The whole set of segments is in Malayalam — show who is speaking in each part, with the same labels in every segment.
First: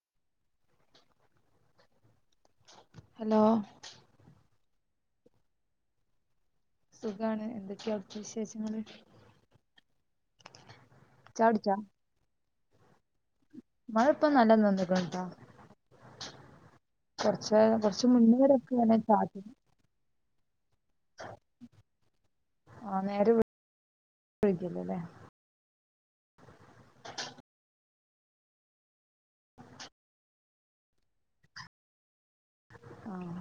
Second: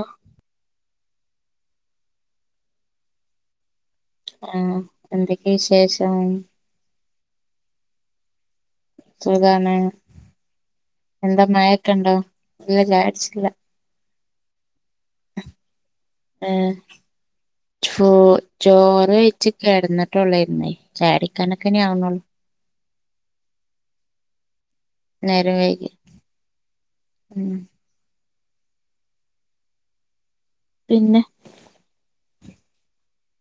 Speaker 1: ആഹ്
Speaker 2: ഹലോ
Speaker 1: ആഹ് എന്തെക്കെയ വിശേഷം
Speaker 2: സുഖാണ്. എന്തൊക്കെയാ അവിടുത്ത വിശേഷങ്ങള്?
Speaker 1: സുഖാണ് എന്താ
Speaker 2: ചായുടിച്ചാ
Speaker 1: മഴയൊക്കെ ഉണ്ടോ? ഇല്ല ചായ കുടിച്ചിട്ടില്ല.
Speaker 2: ആള് ഇപ്പം നല്ല [unintelligible]
Speaker 1: ഏഹ്
Speaker 2: കൊറച്ച് കൊറച്ച്
Speaker 1: ചോ
Speaker 2: മുന്നേ വരെക്കെ ഇങ്ങനെ
Speaker 1: ചോറ്
Speaker 2: ചാറ്റി
Speaker 1: കഴിച്ച് കെടന്ന് [unintelligible] ചാരിക്കാനെക്കെ ഇനി ആവുന്നുള്ളു
Speaker 2: ആഹ് നേരെ വീ [unintelligible]
Speaker 1: നേരം വൈകി മ്ഹ് പിന്നെ.
Speaker 2: ആഹ്.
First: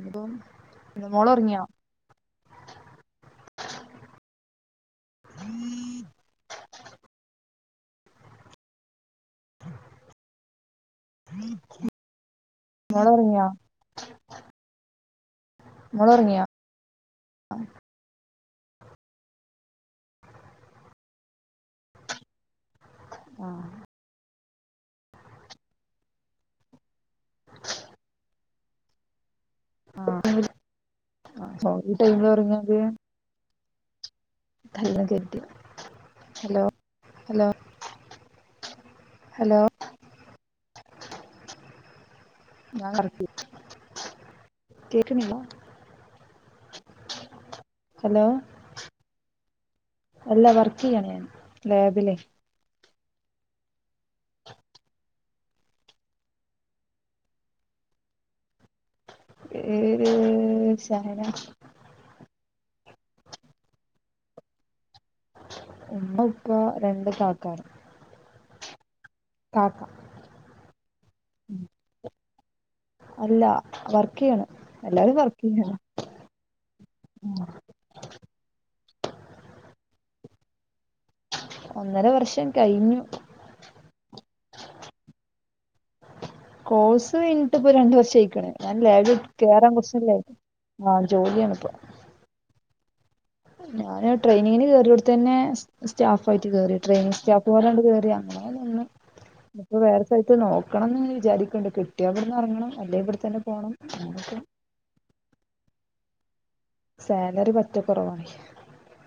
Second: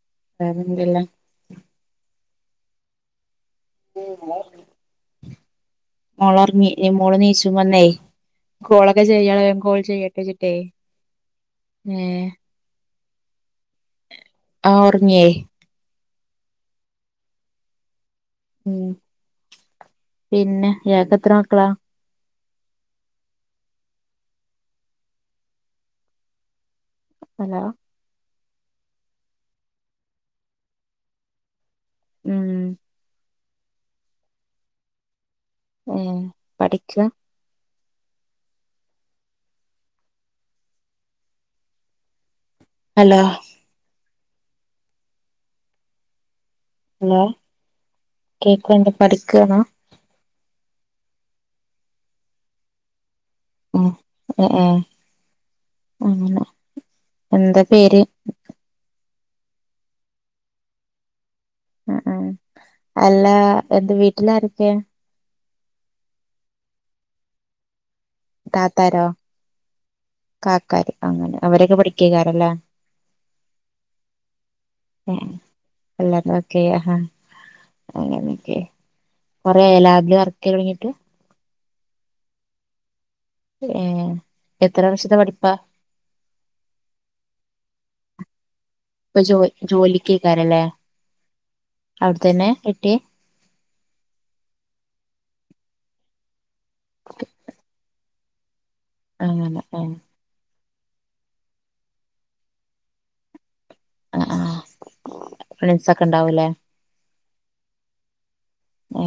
Speaker 2: ഇപ്പം
Speaker 1: വേറെന്തെല്ലാം
Speaker 2: ഇപ്പ മോളൊറങ്ങിയോ?
Speaker 1: പിന്നെ. മോളൊറങ്ങി ഇനി മോള് നീച്ചും വന്നേയ് കോളക്ക് എന്താ ചെയ്യണെ കോൾ ചെയ്യട്ടെ ചിട്ടേ ഏഹ്.
Speaker 2: മോളൊറങ്ങിയോ?
Speaker 1: ആഹ് ഒറങ്ങിയേ.
Speaker 2: ങ്ങളൊറങ്ങിയാ ആ
Speaker 1: ഊം പിന്നെ ഇയാക്കെത്ര മക്കളാ
Speaker 2: ആ
Speaker 1: ഹലോം
Speaker 2: ആ ആ ഒരു ടൈം
Speaker 1: ഉം
Speaker 2: പറഞ്ഞത് കല്ല് കെട്ടിയാ
Speaker 1: ഊം പഠിക്ക
Speaker 2: ഹലോ ഇതാ
Speaker 1: ഹലോ
Speaker 2: വർക്ക് കേക്കണില്ല
Speaker 1: ഹലോ
Speaker 2: ഹലോ
Speaker 1: കേക്കൺണ്ട് പഠിക്കേണാ
Speaker 2: കിയാണ് ഞാൻ ലാബിലേ
Speaker 1: ഉം അ ആ ഉം എന്താ പേര്
Speaker 2: പേര് സഹന
Speaker 1: ഉം ഉം അല്ല അത് വീട്ടിലാരൊക്കെ
Speaker 2: ഉമ്മ ഉപ്പ രണ്ട് കാക്കാനും
Speaker 1: താത്താരോ കാക്കാര് അങ്ങനെ അവരൊക്കെ പഠിക്കക്കാരല്ലേ
Speaker 2: വർക്കെയ്യണം എല്ലാരും വർക്കെയ്യണം
Speaker 1: അങ്ങനെക്കെ കൊറെയായല്ലാ അതില് വർക്ക് കഴിഞ്ഞിട്ട്
Speaker 2: ഒന്നര വർഷം കഴിഞ്ഞു
Speaker 1: ഏ എത്രവർഷത്തെ പഠിപ്പാ
Speaker 2: കോഴ്സ് കഴിഞ്ഞിട്ടിപ്പ രണ്ട് വർഷ ആയി
Speaker 1: ഇപ്പൊ ജോ ജോലിക് അയ് കാരല്ലേ
Speaker 2: ആഹ് ജോലിയാണിപ്പോ
Speaker 1: അവ്ടതന്നെ കിട്ടിയ..
Speaker 2: ഞാന് ട്രെനിങ്ങിന് കയറി യോട തന്നെ സ്റ്റാഫായിട്ട് കേറി ട്രെയിനിങ് സ്റ്റാഫ്ലേകേറിയ..
Speaker 1: അങ്ങനെ
Speaker 2: ഇപ്പൊ
Speaker 1: ഏ
Speaker 2: വേറെ സ്ഥലത്ത് നോക്കണംന്ന് വിചാരിക്ക്ണ്ട് കിട്ടിയായവിടുന്ന് അറങ്ങണം അല്ലെങ്കിഇവിടെത്തന്നെ പോണം.
Speaker 1: ആ
Speaker 2: അങ്ങനൊക്കെ
Speaker 1: ആ ഫ്രണ്ട്സ് ഒക്കെ ഉണ്ടാവൂല്ലേ.
Speaker 2: സാലറി പറ്റെ കൊറവാ..
Speaker 1: ഹേ..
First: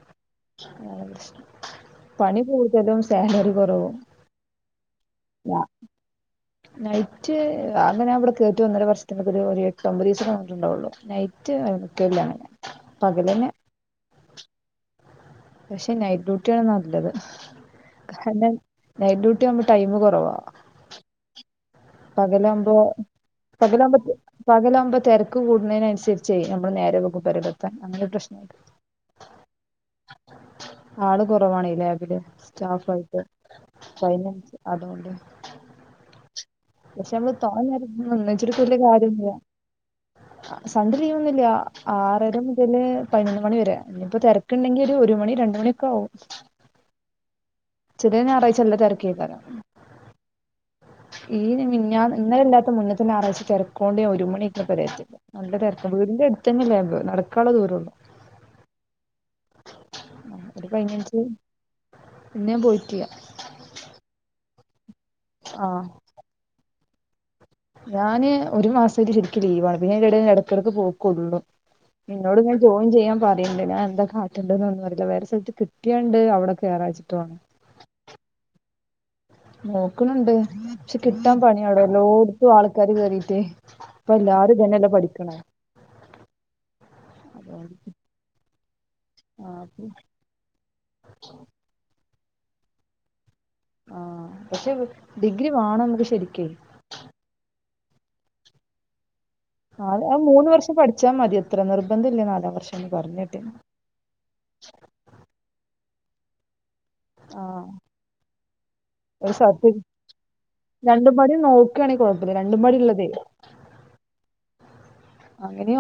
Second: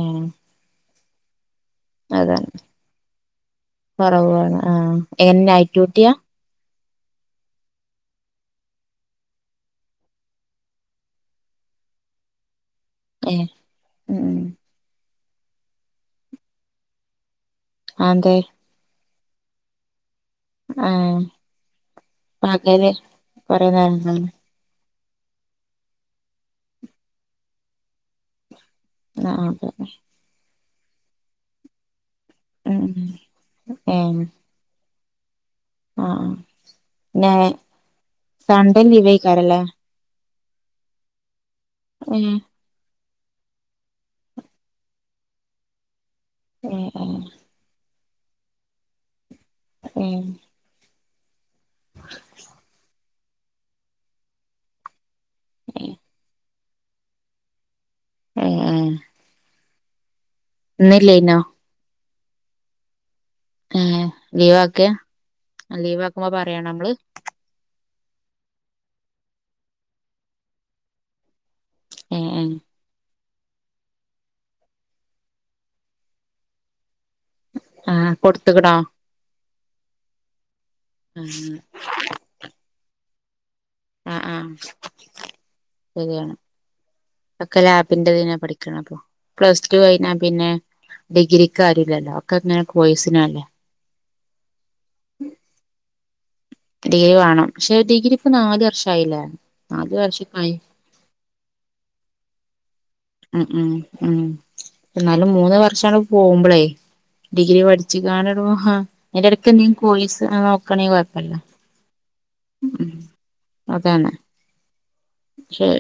Speaker 1: അതെ
Speaker 2: പണി കൂടുതലും സാലറി കുറവും
Speaker 1: കൊറവാണ് ആ എൻനൈ റ്റ്യൂട്ടിയാ...
Speaker 2: നൈറ്റ് അങ്ങനെ അവിടെ കേറിട്ട് ഒന്നര വർഷത്തിനക്ക ഒരു എട്ട് ഒമ്പത് ദിവസ നിന്നിട്ടുണ്ടാ കൊള്ളു നൈറ്റ്. കോണ് ഞ
Speaker 1: ഏ
Speaker 2: പകലന്നെ
Speaker 1: ഉം ഉം
Speaker 2: [unintelligible] [unintelligible] പക്ഷെ നൈറ്റ് ഡ്യൂട്ടിയ ആണ് നല്ലത്.
Speaker 1: അതെ
Speaker 2: കാരണം നൈറ്റ് ഡ്യട്ടി ആവുമ്പോ ടൈ കൊറവാ
Speaker 1: പകല് കൊറേ
Speaker 2: പകലാക്മ്പോപകലാമ്പക്ക്
Speaker 1: നേരം
Speaker 2: പകലമ്പത്ത് തെരക്ക് കൂടുന്നീനനുസരിച് നമ്മൾ നേരെ വെകും പെരിലെ പത്താൻ അങ്ങനെ തെ
Speaker 1: ആ അതെ
Speaker 2: ആള് കുറവാണ് ലാബില് സ്റ്റാഫ്
Speaker 1: ഉം
Speaker 2: ആയിട്ട് അയ്ന് അൻസരിച്സ് അതോകൊണ്ട്
Speaker 1: ആഹ ഹ
Speaker 2: പക്ഷെ നമ്മള് തോനെ നേരം നിന്നെച്ചിട്ട് വല്യയ
Speaker 1: സൺഡേ
Speaker 2: കാര്യംല്ല.
Speaker 1: ലീവേക്കാരല്ലേ
Speaker 2: സൺഡേ ലീവെന്നില്ല
Speaker 1: ഏ
Speaker 2: ആറര മുതല് പതിനൊന്ന് മണി വരെ ഇനിയിപ്പോ തെരക്ക്ണ്ടെങ്കിൽ ഒരു മണി രണ്ട് മണിയൊക്കെ ആവും.
Speaker 1: ഹേ ഹേ
Speaker 2: ചെലെ ഞായറായ്ച്ച നല്ല തെരക്ക് യ്കാരം.
Speaker 1: ഉം
Speaker 2: ഈ മിനിഞ ഇന്നലെല്ലാത്ത മുന്നേത്തെ ഞായറാഴ്ച തെരക്കോണ്ടെ ഒരു മണിയ്ക്ക്ണ്പരെല് എന്തയാപ്പോ നല്ല
Speaker 1: ഏ
Speaker 2: തെരക്കാ വീടിന്റെ എടുത്തെ ന്നെല്ല നടക്കാനുള്ള ദൂരള്ളൂ.
Speaker 1: ഹേ ഹേ ന്നല്ലനോ
Speaker 2: ഇന്ന് ഞാൻ പോയിട്ടില്ല
Speaker 1: ഏ ലീവ് ആക്കേ
Speaker 2: ആഹ്
Speaker 1: ലീവ് ആക്കുമ്പോ പറയാണോ നമ്മള്.
Speaker 2: ഞാന് ഒരു മാസം ശരിക്കും ലീവാണ് പിന്നെ അയ്ന്റെ ഇടക്കിടയ്ക്ക് പോ കോള്ളു.
Speaker 1: ഏ
Speaker 2: നിന്നോട്
Speaker 1: ഏ
Speaker 2: ങ്ങനെ ജോയിൻ ചെയ്യാൻ പറ ണ്ട് ഞാൻ എന്താ കാട്ടെ ണ്ടെന്നെന്നും അറയില്ല വേറെ സ്ഥലത്ത് കിട്ടിയെണ്ട് അവെടെ കേറാച്ചി ട്ടാ
Speaker 1: ആഹ് കൊടുത്ത് ക്ണോ.
Speaker 2: നോക് ണ്‌ണ്ട് പക്ഷെ കിട്ടാൻ പണിയാടോ എല്ലോ ട്ത്തും ആൾക്കാര് കേറീട്ടേ
Speaker 1: ആ ആ ആ
Speaker 2: ഇപ്പോഎല്ലാരും ഇതന്നെല്ലെപഠിക്കെ ണെ
Speaker 1: ശരിയാണ് ഒക്കെ ലാബിന്റെ ഇതിനാ പഠിക് ണെഅപ്പൊ പ്ലസ് ടു
Speaker 2: ആഹ്
Speaker 1: കൈഞ്ഞാപിന്നെ ഡിഗ്രിരിക്ക് ആര്ല്ലല്ലോ ഒക്കെ ഇങ്ങന കോയിസിനല്ലേ.
Speaker 2: ആ പക്ഷെ ഡിഗ്രി വാണം നമുക്ക് ശരി
Speaker 1: ഡിഗ്രി വാണം പക്ഷെ ഡിഗ്രി ഇപ്പൊ നാല് വർഷ ആയില്ലേ.
Speaker 2: ആ ആ മൂന്ന് വർഷം പഠിച്ചാ മതി ത്ര നിർബന്ധ ഇല നാലാം വർഷം ഒന്നും.
Speaker 1: ഉം ഉം ഉം എന്നാലും മൂന്ന് വർഷങ്ങട് പോകുമ്പളേ
Speaker 2: ആ
Speaker 1: ഡിഗ്രി പഠിച്കാണ്ട് ടോ
Speaker 2: ഒരു
Speaker 1: എന്റെടക്ക്
Speaker 2: സർട്ടി
Speaker 1: എന്തെങ്കും കോയിസ് നോക്കാണെങ്കി കൊയപ്പല്ല.
Speaker 2: ആ രണ്ടും പാടെള്ളത്.
Speaker 1: ശരി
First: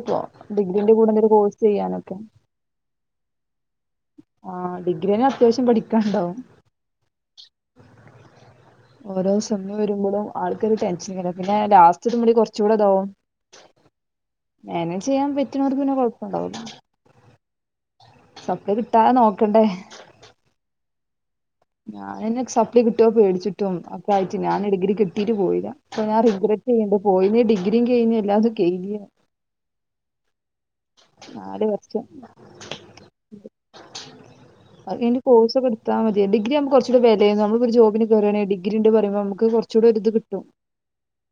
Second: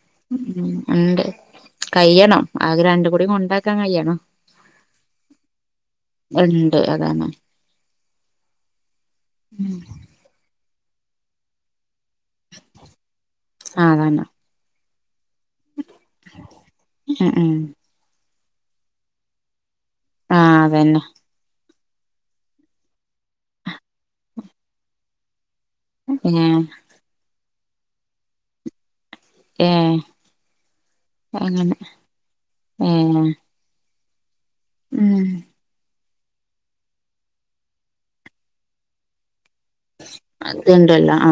Speaker 2: ഇപ്പോ
Speaker 1: ഉ
Speaker 2: ഡിഗ്രീന്റെ കൂടെ
Speaker 1: ഉണ്ട്
Speaker 2: എന്തൊരു കോഴ്സ്
Speaker 1: കയ്യണം അത് രണ്ട് കൂടി കൊണ്ടാക്ക
Speaker 2: ആഹ ഡിഗ്രിനെ അത്യാവശ്യം പഠിക്കാണ്ടാകും.
Speaker 1: ഉണ്ട് അതാണ്
Speaker 2: ഓരോ സമയം വരുമ്പോഴും ആൾ ടെൻഷനൈകാരംപിന്നെ ലാസ്റ്റ് എത്തുമ്പോ കൊറച് കൂടെതാകും
Speaker 1: ആ അതാണ്
Speaker 2: അങ്ങനെ ചെയ്യാൻ പറ്റ പറ്റൂനേർക്ക് പിന്നെ കൊഴപ്പം ഉണ്ടാകൂല്ല.
Speaker 1: ഉം ഉം
Speaker 2: സപ്ളെ കിട്ടാതെ നോക്കണ്ടേ.
Speaker 1: ആഹ് അതന്നെ
Speaker 2: ഞാനന്നെ സപ്ലി കിട്ടോ പേടിച്ചിട്ടും അപ്പ ആയിട്ട് ഞാൻ ഡിഗ്രി കിട്ടീട്ട് പോയില്ല ഇപ്പൊ ഞാൻ
Speaker 1: ഏഹ്
Speaker 2: റിഗ്രെറ്റ് ചെയ്യുണ്ട് പോയങ്കി ഡിഗ്രീം കഴിഞ്ഞ് എല്ലാ
Speaker 1: ഏ
Speaker 2: നാല്
Speaker 1: അങ്ങന
Speaker 2: വർഷം
Speaker 1: ഏ
Speaker 2: ഇനി കോഴ്സോക്കെടുത്താ മതി ഡിഗി ആമ്പോ കൊച്ചുടി വെലയാ നമ്മക്ക് ഒരു ജോബിന് കേറണേ ഡിഗ്രിഡ് പറയുമ്പോ നമുക്ക് കുറ
Speaker 1: അതണ്ടല്ല ആ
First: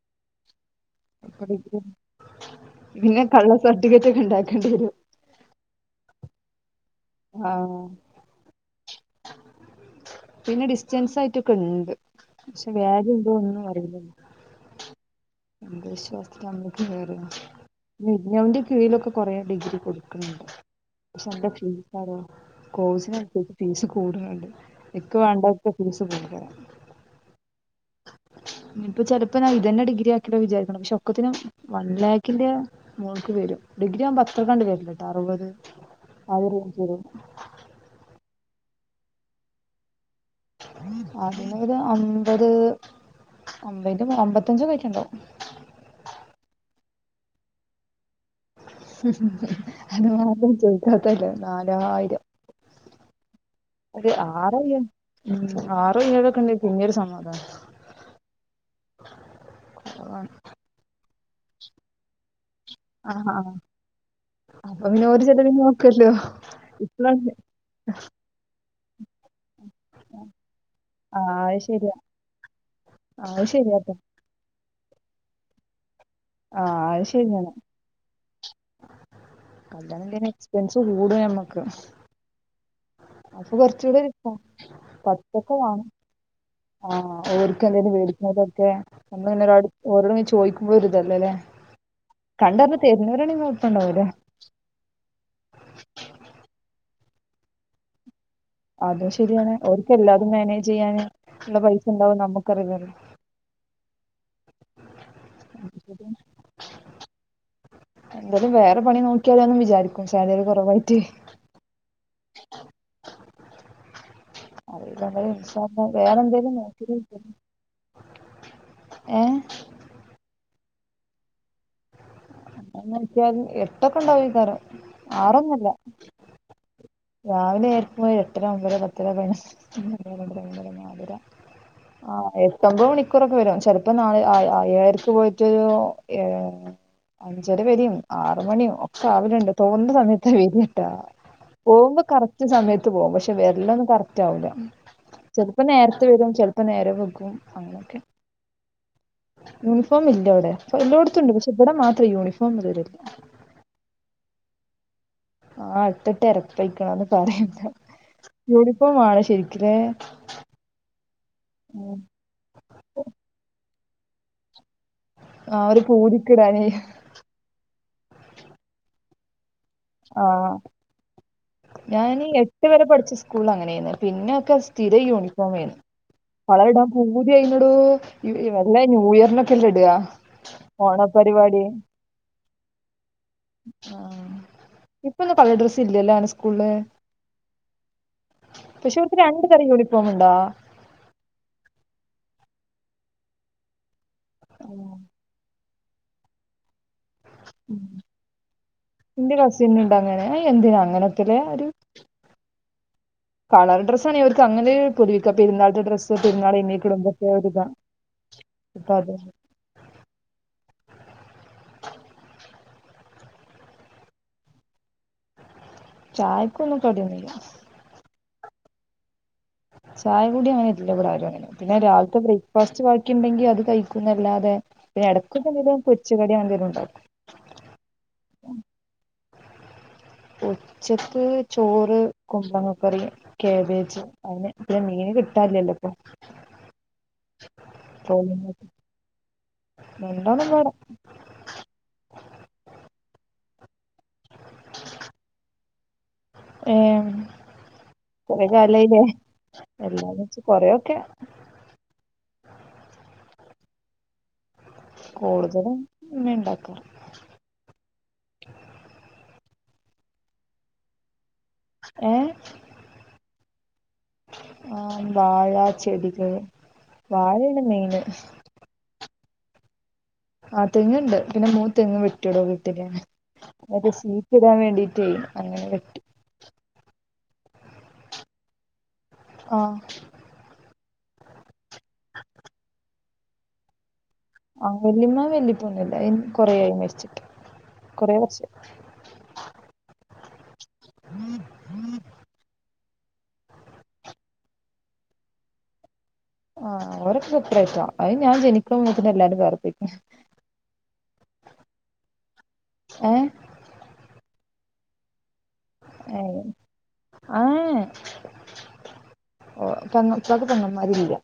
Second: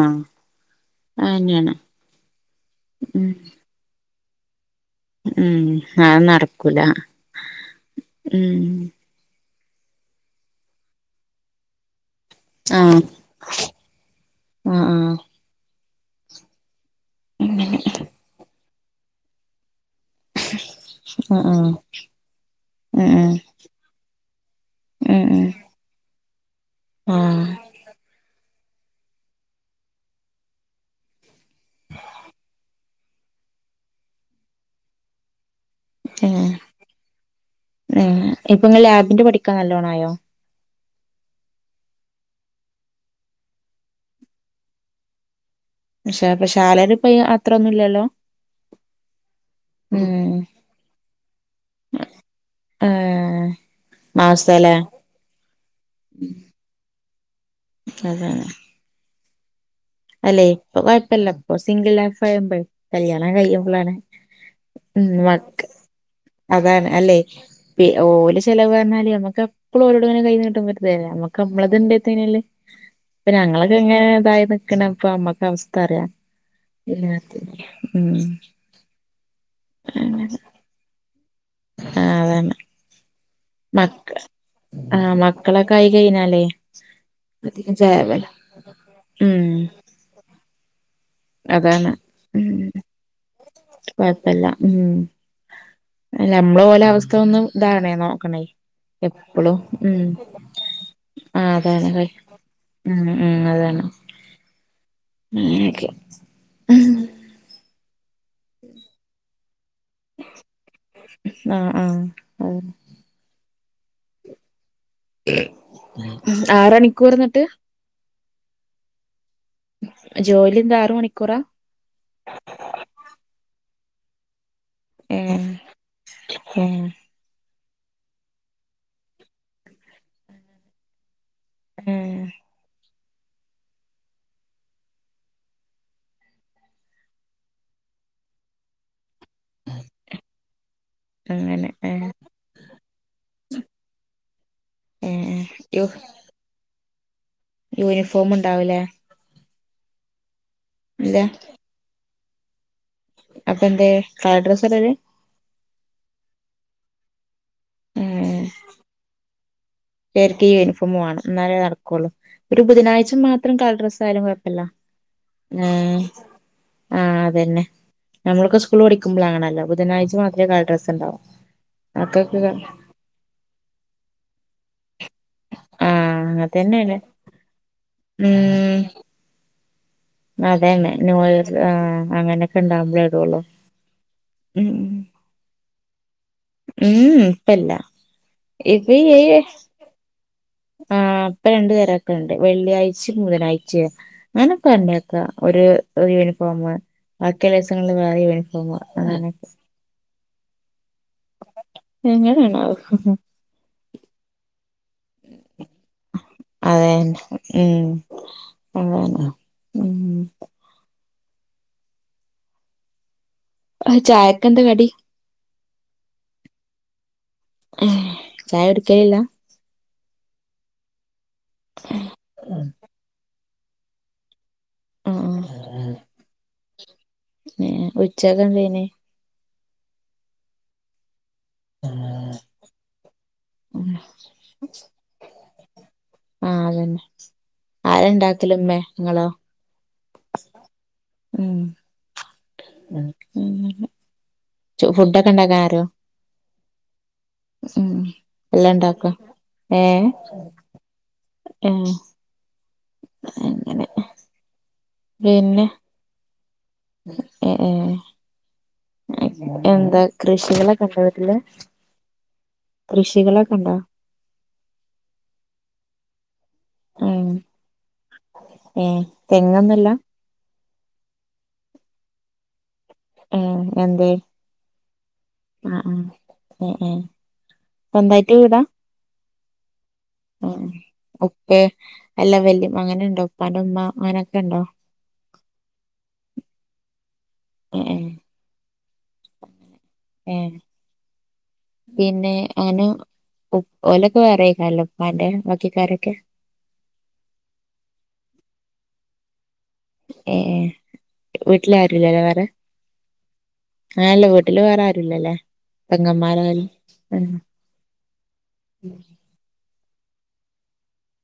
Speaker 2: പിന്നെ
Speaker 1: ഉം
Speaker 2: കള്ള സർട്ടിഫിക്കറ്റ് ഒക്കെ ഇണ്ടാക്കേണ്ടി വരും
Speaker 1: ഉം അ നടക്കൂല
Speaker 2: ആഹ്
Speaker 1: ഉം.
Speaker 2: പിന്നെ ഡിസ്റ്റൻസ് ആയിറ്റോക്കിണ്ട്. ക്ഷെ
Speaker 1: ആഹ്
Speaker 2: വ്യാജം ണ്ടോ ഒന്നും അറില്ല.
Speaker 1: ആഹ് ആഹ്
Speaker 2: എന്ത് വിശ്വാസ്ത്തിലാ മ്മള് ഇഗ്നുന്റെ കീഴിലൊക്കെ കൊറ ഡിഗ്രി കൊടു
Speaker 1: ആഹ്
Speaker 2: നല്ല
Speaker 1: ഉം
Speaker 2: ഫീസടാ കോഴ്സിനു
Speaker 1: ഉം
Speaker 2: [inaudible] കൂടലുണ്ട്
Speaker 1: ഉം
Speaker 2: എക്ക്
Speaker 1: ഉം
Speaker 2: വേണ്ടക്കെ ഫീസ് കൂടുതല
Speaker 1: ആഹ്
Speaker 2: ഇ ഇപ്പ ചിലപ്പോ നാ ഇതന്നെ ഡിഗ്രി ആക്കിട്ട വിചാരിക്കണ് പക്ഷെ ഒക്കത്തിനും വല്ലായിക്കില്ല മോക്ക്‌ വരും ഡിഗ്രി ആമ്പ അത്രക്കണ്ട് വരില്ല കേട്ട അറുവത്
Speaker 1: ഉം ഉം ഇപ്പൊ ഈ ലാബിന്റെ പഠിക്കാൻ നല്ലോണായോ
Speaker 2: അതിനൊരമ്പത് ഒമ്പെന്റെ അമ്പത്തഞ്ച് ഒക്കെ ഇണ്ടാവും
Speaker 1: പക്ഷേ പക്ഷാലരി പ്പ അത്രൊന്നുല്ലല്ലൊ
Speaker 2: [unintelligible] അത് മാത്രം ചോയിക്കാത്തല്ലേ നാലായിരം
Speaker 1: ആ
Speaker 2: ഒരു ആറ് [inaudible] ആറൊ ഏഴൊക്കെ ഇണ്ടാര്ന്നെ പിന്നെം ഒരു സമാധാനം
Speaker 1: ഉം
Speaker 2: അതാണ്
Speaker 1: അല്ലെ ഇപ്പൊ കൊഴപ്പല്ല, ഇപ്പ സിംഗിൾ ലൈഫ് ആവുമ്പയ്,
Speaker 2: ആഹ്
Speaker 1: കല്യാണം
Speaker 2: ആഹ്
Speaker 1: കഴിയുമ്പളാണ്
Speaker 2: അപ്പൊ പിന്നെ ഓര്
Speaker 1: ഉം
Speaker 2: ചെലവിന്
Speaker 1: അക്ക്
Speaker 2: നോക്കല്ലോ
Speaker 1: അതാണ് അല്ലെ
Speaker 2: ഇപ്പളാണ്
Speaker 1: പെ ഓല് ചെലവ് പറഞ്ഞാല് നമ്മക്ക് എപ്പളും ഒരോടിങ്ങന കൈ നീട്ടാൻ പറ്റുത്തില്ലല്ലോ
Speaker 2: ആഹ്
Speaker 1: നമ്മക്ക്
Speaker 2: അത് ശരിയാ
Speaker 1: നമ്മതിണ്ടെതന്നെല്
Speaker 2: ആ
Speaker 1: പ്പ
Speaker 2: അത്
Speaker 1: ഞങ്ങളക്ക
Speaker 2: ശരിയാട്ടോ
Speaker 1: ഇങ്ങനെ ഇതായി നിക്കണ് പ്പ അമ്മക്ക് അവസ്ഥത്താറിയാം
Speaker 2: ആഹ് അത്
Speaker 1: ഇനാത്ത്
Speaker 2: ശരിയാണ്
Speaker 1: ഉം
Speaker 2: കല്യാണം കൈഞ്ഞ എക്സ്പെൻസ് കൂടു നമ്മക്ക്
Speaker 1: ആ അതന്നെ
Speaker 2: അപ്പൊ കൊറച്ചൂട ഇരിക്ക
Speaker 1: ആഹ്
Speaker 2: പത്തൊക്ക
Speaker 1: മക്കളൊക്കെ ആയി
Speaker 2: വേണം
Speaker 1: കഴിഞ്ഞാലേ
Speaker 2: ആ
Speaker 1: അധികം
Speaker 2: ഓർക്കെന്തേലും
Speaker 1: ചെലവല്ല.
Speaker 2: പേടിക്കണതൊക്കെ
Speaker 1: ഉം
Speaker 2: ഒരോട് പോയി ചോദിക്കുമ്പോഴൊരു
Speaker 1: അതാണ് ഉം
Speaker 2: തരുന്നവരാണെങ്കിൽ കുഴപ്പമുണ്ടാവൂല
Speaker 1: കൊഴപ്പല്ല ഉം ല്ല നമ്മള് പോലെ അവസ്ഥ ഒന്നും ധാണെ നോ ണെ
Speaker 2: അതും ശരിയാണ്
Speaker 1: എപ്പോളും
Speaker 2: ഓർക്ക്
Speaker 1: ഉം
Speaker 2: എല്ലാതും മാനേജ് ചെയ്യാന്
Speaker 1: ആ
Speaker 2: ഉള്ള പൈസ
Speaker 1: അതാണ്
Speaker 2: ഉണ്ടാവും നമുക്കറിയില്ലല്ലോ
Speaker 1: ഉം ഉം അതാണ് ഉം ക്കെ ഉം
Speaker 2: എന്തേലും വേറെ പണി നോക്കിയാലോന്ന് വിചാരി സാലറി കൊറവായിട്ട്
Speaker 1: ആഹ് ആഹ്
Speaker 2: അത് കൊറെ വേറെന്തേലും
Speaker 1: ആറ് മണിക്കൂർ
Speaker 2: നോക്കിനിപ്പം
Speaker 1: എന്നിട്ട്
Speaker 2: ഏ
Speaker 1: ജോലി എന്താ ആറ് മണിക്കൂറാ
Speaker 2: എന്ന് വെച്ചാൽ എട്ടൊക്കിണ്ടാവല്
Speaker 1: ഏഹ്
Speaker 2: ആറൊന്നുല്ല
Speaker 1: ഏഹ്
Speaker 2: രാവിലെ എര്ക്കുമ്പോ ഒര് എട്ടര ഒമ്പര പത്തര പതിനൊന്ന് [inaudible]
Speaker 1: ഏഹ്
Speaker 2: ആഹ് എട്ട് ഒമ്പത് മണി [unintelligible] വരും ചെലപ്പോ നാളെ ആ ആ ഏഴരക്ക് പോയിട്ട് ഏഴ് അഞ്ചര വരും ആറ് മണിയാവും ഒക്കെ ആവല് ഉണ്ട് തോന്നുന്ന സമയത്താ വര്ട്ടാ
Speaker 1: അങ്ങനെ
Speaker 2: പോവുമ്പോ
Speaker 1: ഏഹ്
Speaker 2: കറക്റ്റ് സമയത്ത് പോവും പക്ഷെ വരലൊന്നും കറക്റ്റ് ആവൂല
Speaker 1: ഏഹ്
Speaker 2: ചെലപ്പോ
Speaker 1: യു
Speaker 2: നേരെത്തെ വരും ചെലപ്പോ നേരം നേരം വൈകും
Speaker 1: യൂണിഫോം ഉണ്ടാവൂലേ
Speaker 2: യൂണിഫോം ഇല്ല ഇവിടെ എല്ലടത്തുമുണ്ട് പക്ഷെ ഇവിടെ മാത്രം യൂണിഫോം ഇതുവരെ ഇല്ല
Speaker 1: അപ്പ എന്തെ കളർഡ്രസ്സായിടല്
Speaker 2: ആ ഇട്ടിട്ട് എരപ്പിക്കണന്ന് പറയും
Speaker 1: ഏഹ്
Speaker 2: യൂണിഫോം ആണ് ശരിക്കലേ
Speaker 1: ചെലർക്ക് യൂണിഫോം വേണം എന്നാലേ നടക്കുള്ളൂ ഒരു ബുധനാഴ്ച മാത്രം കളഡ്രസ്സ് ആയാലും കുഴപ്പമില്ല ആ
Speaker 2: ഒരു പൂതിക്കിടാന്
Speaker 1: ആ അതന്നെ നമ്മളൊക്കെ സ്കൂൾ പഠി- ക്കുമ്പളാണല്ല ബുധനാഴ്ച മാത്രമേ
Speaker 2: ആഹ്
Speaker 1: കളർ ഡ്രസ്സ്ണ്ടാവും
Speaker 2: ഞാൻ
Speaker 1: മക്കക്ക്
Speaker 2: എട്ട് വരെ പഠിച്ച സ്കൂൾ അങ്ങനെയന്ന് പിന്നെൊക്കെ സ്ഥിര യൂണിഫോം ആണ്
Speaker 1: ആഹ്
Speaker 2: കളർ ഇടാൻ
Speaker 1: അങ്ങൻതന്നെയാണ്
Speaker 2: പൂതി അയിതിനോട വല്ല ന്യൂ ഇയറിന് ക്കല്ലേയിടുക
Speaker 1: അതെന്നെ ന്യൂ ഇയർ ആ അങ്ങനൊക്കെ ഉണ്ടാവകുമ്പോളേ ഇടുള്ളു ഉം
Speaker 2: ഇപ്പൊന്നും കളർ ഡ്രസ്സ് ഇല്ലല്ലോ അങ്ങനെ സ്കൂളില്
Speaker 1: ഉം ഇപ്പല്ല ഇത്
Speaker 2: പക്ഷെ അവർക്ക് രണ്ട് തരം യൂണിഫോം ഉണ്ടാ
Speaker 1: ആ അപ്പൊ രണ്ടു തരമൊക്കെ ഉണ്ട് വെള്ളിയാഴ്ച ബുധനാഴ്ച ഞാനൊക്ക തന്നക്കാ ഒരു യൂണിഫോമ ബാക്കിയ ദിവസങ്ങളിൽ വേറെ യൂണിഫോമാ
Speaker 2: എന്റെ
Speaker 1: അങ്ങനെക്കെ
Speaker 2: കസിനുണ്ട് അങ്ങനെ ആ എന്തിനാ അങ്ങന
Speaker 1: എങ്ങനാണാവോ
Speaker 2: കളർ ഡ്രസ്സ് ആണെ അവർക്ക് അങ്ങനെ ഒരു ഉപയോഗിക്ക പെരുന്നാളിന്റെ ഡ്രെസ് പരുന്നാൾ കഴിഞ്ഞ ഇടുമ്പത്തെ ഒരിതാ
Speaker 1: അത് തന്ന ഉം ആ ചായക്ക് എന്താ കടി
Speaker 2: ചായക്കൊന്നും കടിയെന്നുല്ല
Speaker 1: ചായ കുടിക്കലേയില്ല
Speaker 2: ചായ കൂടി അങ്ങനെ ഇല്ല ഇവിടെ ആരും അങ്ങനെ പിന്നെ രാവിലത്തെ ബ്രേക്ക്ഫാസ്റ്റ് ബാക്കിയുണ്ടെങ്കി അത് കഴിക്കുന്നല്ലാതെ പിന്നെ ഇടക്ക് എന്തെങ്കിലും
Speaker 1: ആഹ്
Speaker 2: പൊരിച്ച കടി എന്തിലും ഉണ്ടാക്കും
Speaker 1: ഏഹ് ഉച്ചക്കെന്തേനി
Speaker 2: ഉച്ചക്ക് ചോറ് കുമ്പങ്ങ കറി കാബേജ് അതിന് പിന്നെ മീന് കിട്ടല്ലല്ലോ ഇപ്പൊ
Speaker 1: ആഹ് അതന്നെ ആരാ ഇണ്ടാക്കല് ഇമ്മേ ഇങ്ങളോ
Speaker 2: എന്തോണ്
Speaker 1: ഉം ഫുഡൊക്കെ ഉണ്ടാക്കാൻ അറിയോ
Speaker 2: ഏ
Speaker 1: ളം
Speaker 2: കൊറെ കാലായില്ലേ
Speaker 1: എല്ലാമുണ്ടാക്കും ആ
Speaker 2: എല്ലാന്ന് വെച്ച് കൊറെയൊക്കെ
Speaker 1: ആ
Speaker 2: കൂടുതലും ഉമ്മ ഉണ്ടാക്കും
Speaker 1: ഏ എ എന്താ കൃഷികളൊക്കെ ഉണ്ടോ വീട്ടില്
Speaker 2: ഏ
Speaker 1: ഉണ്ടാ
Speaker 2: ആ വാഴാ ചെടികൾ
Speaker 1: ഉം
Speaker 2: വാഴയാണ് മെയിന്
Speaker 1: തെങ്ങന്നൂല്ല
Speaker 2: ആ തെങ്ങുണ്ട് ആ പിന്നെ മൂ തെങ്ങ് വെട്ടിയടോ
Speaker 1: ഏഹ് എന്തേ
Speaker 2: ഷീറ്റ് ഇടാൻ വേണ്ടീട്ടെ അങ്ങനെ
Speaker 1: ആഹ്
Speaker 2: വെട്ടി
Speaker 1: ആഹ് ഏഹ് ഏഹ് സ്വന്തായിട്ട് വീടാ
Speaker 2: ആ
Speaker 1: ആ ഉപ്പ് എല്ലാം വല്യ അങ്ങനെണ്ട് ഉപ്പന്റെ ഉമ്മ അങ്ങനെ
Speaker 2: ആ വല്ലിമ്മ വല്ലിയപ്പൊന്നും ഇല്ല കൊറെയായി മരിച്ചിട്ട്
Speaker 1: ഏഹ്
Speaker 2: കൊറെേ വർഷം
Speaker 1: ആ പിന്നെ അങ്ങനെ ഓലൊക്കെ വേറെക്കണല്ലോ ഉപ്പാന്റെ ബാക്കിക്കാരൊക്കെ
Speaker 2: ആ ഓരൊക്കെ സെപ്പറേറ്റാ അത് ഞാൻ ജനിക്കുമുമ്പോ എല്ലാവരും വേറെ പോയി
Speaker 1: ഏ വീട്ടില് ആരുമില്ലല്ലേ വേറെ
Speaker 2: ഏ
Speaker 1: ആല്ല വീട്ട വീട്ടില് വേറെ ആരുമില്ലല്ലേ
Speaker 2: ഏ
Speaker 1: [unintelligible] ഏ
Speaker 2: [unintelligible] പെങ്ങമ്മരില്ല.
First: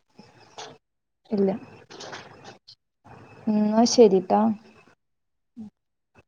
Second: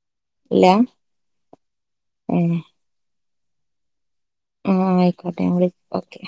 Speaker 1: ഇല്ലാ ഏ
Speaker 2: ന്ന ശെരി.
Speaker 1: ആ ആയിക്കോട്ടെ വുളി ഓക്കെ.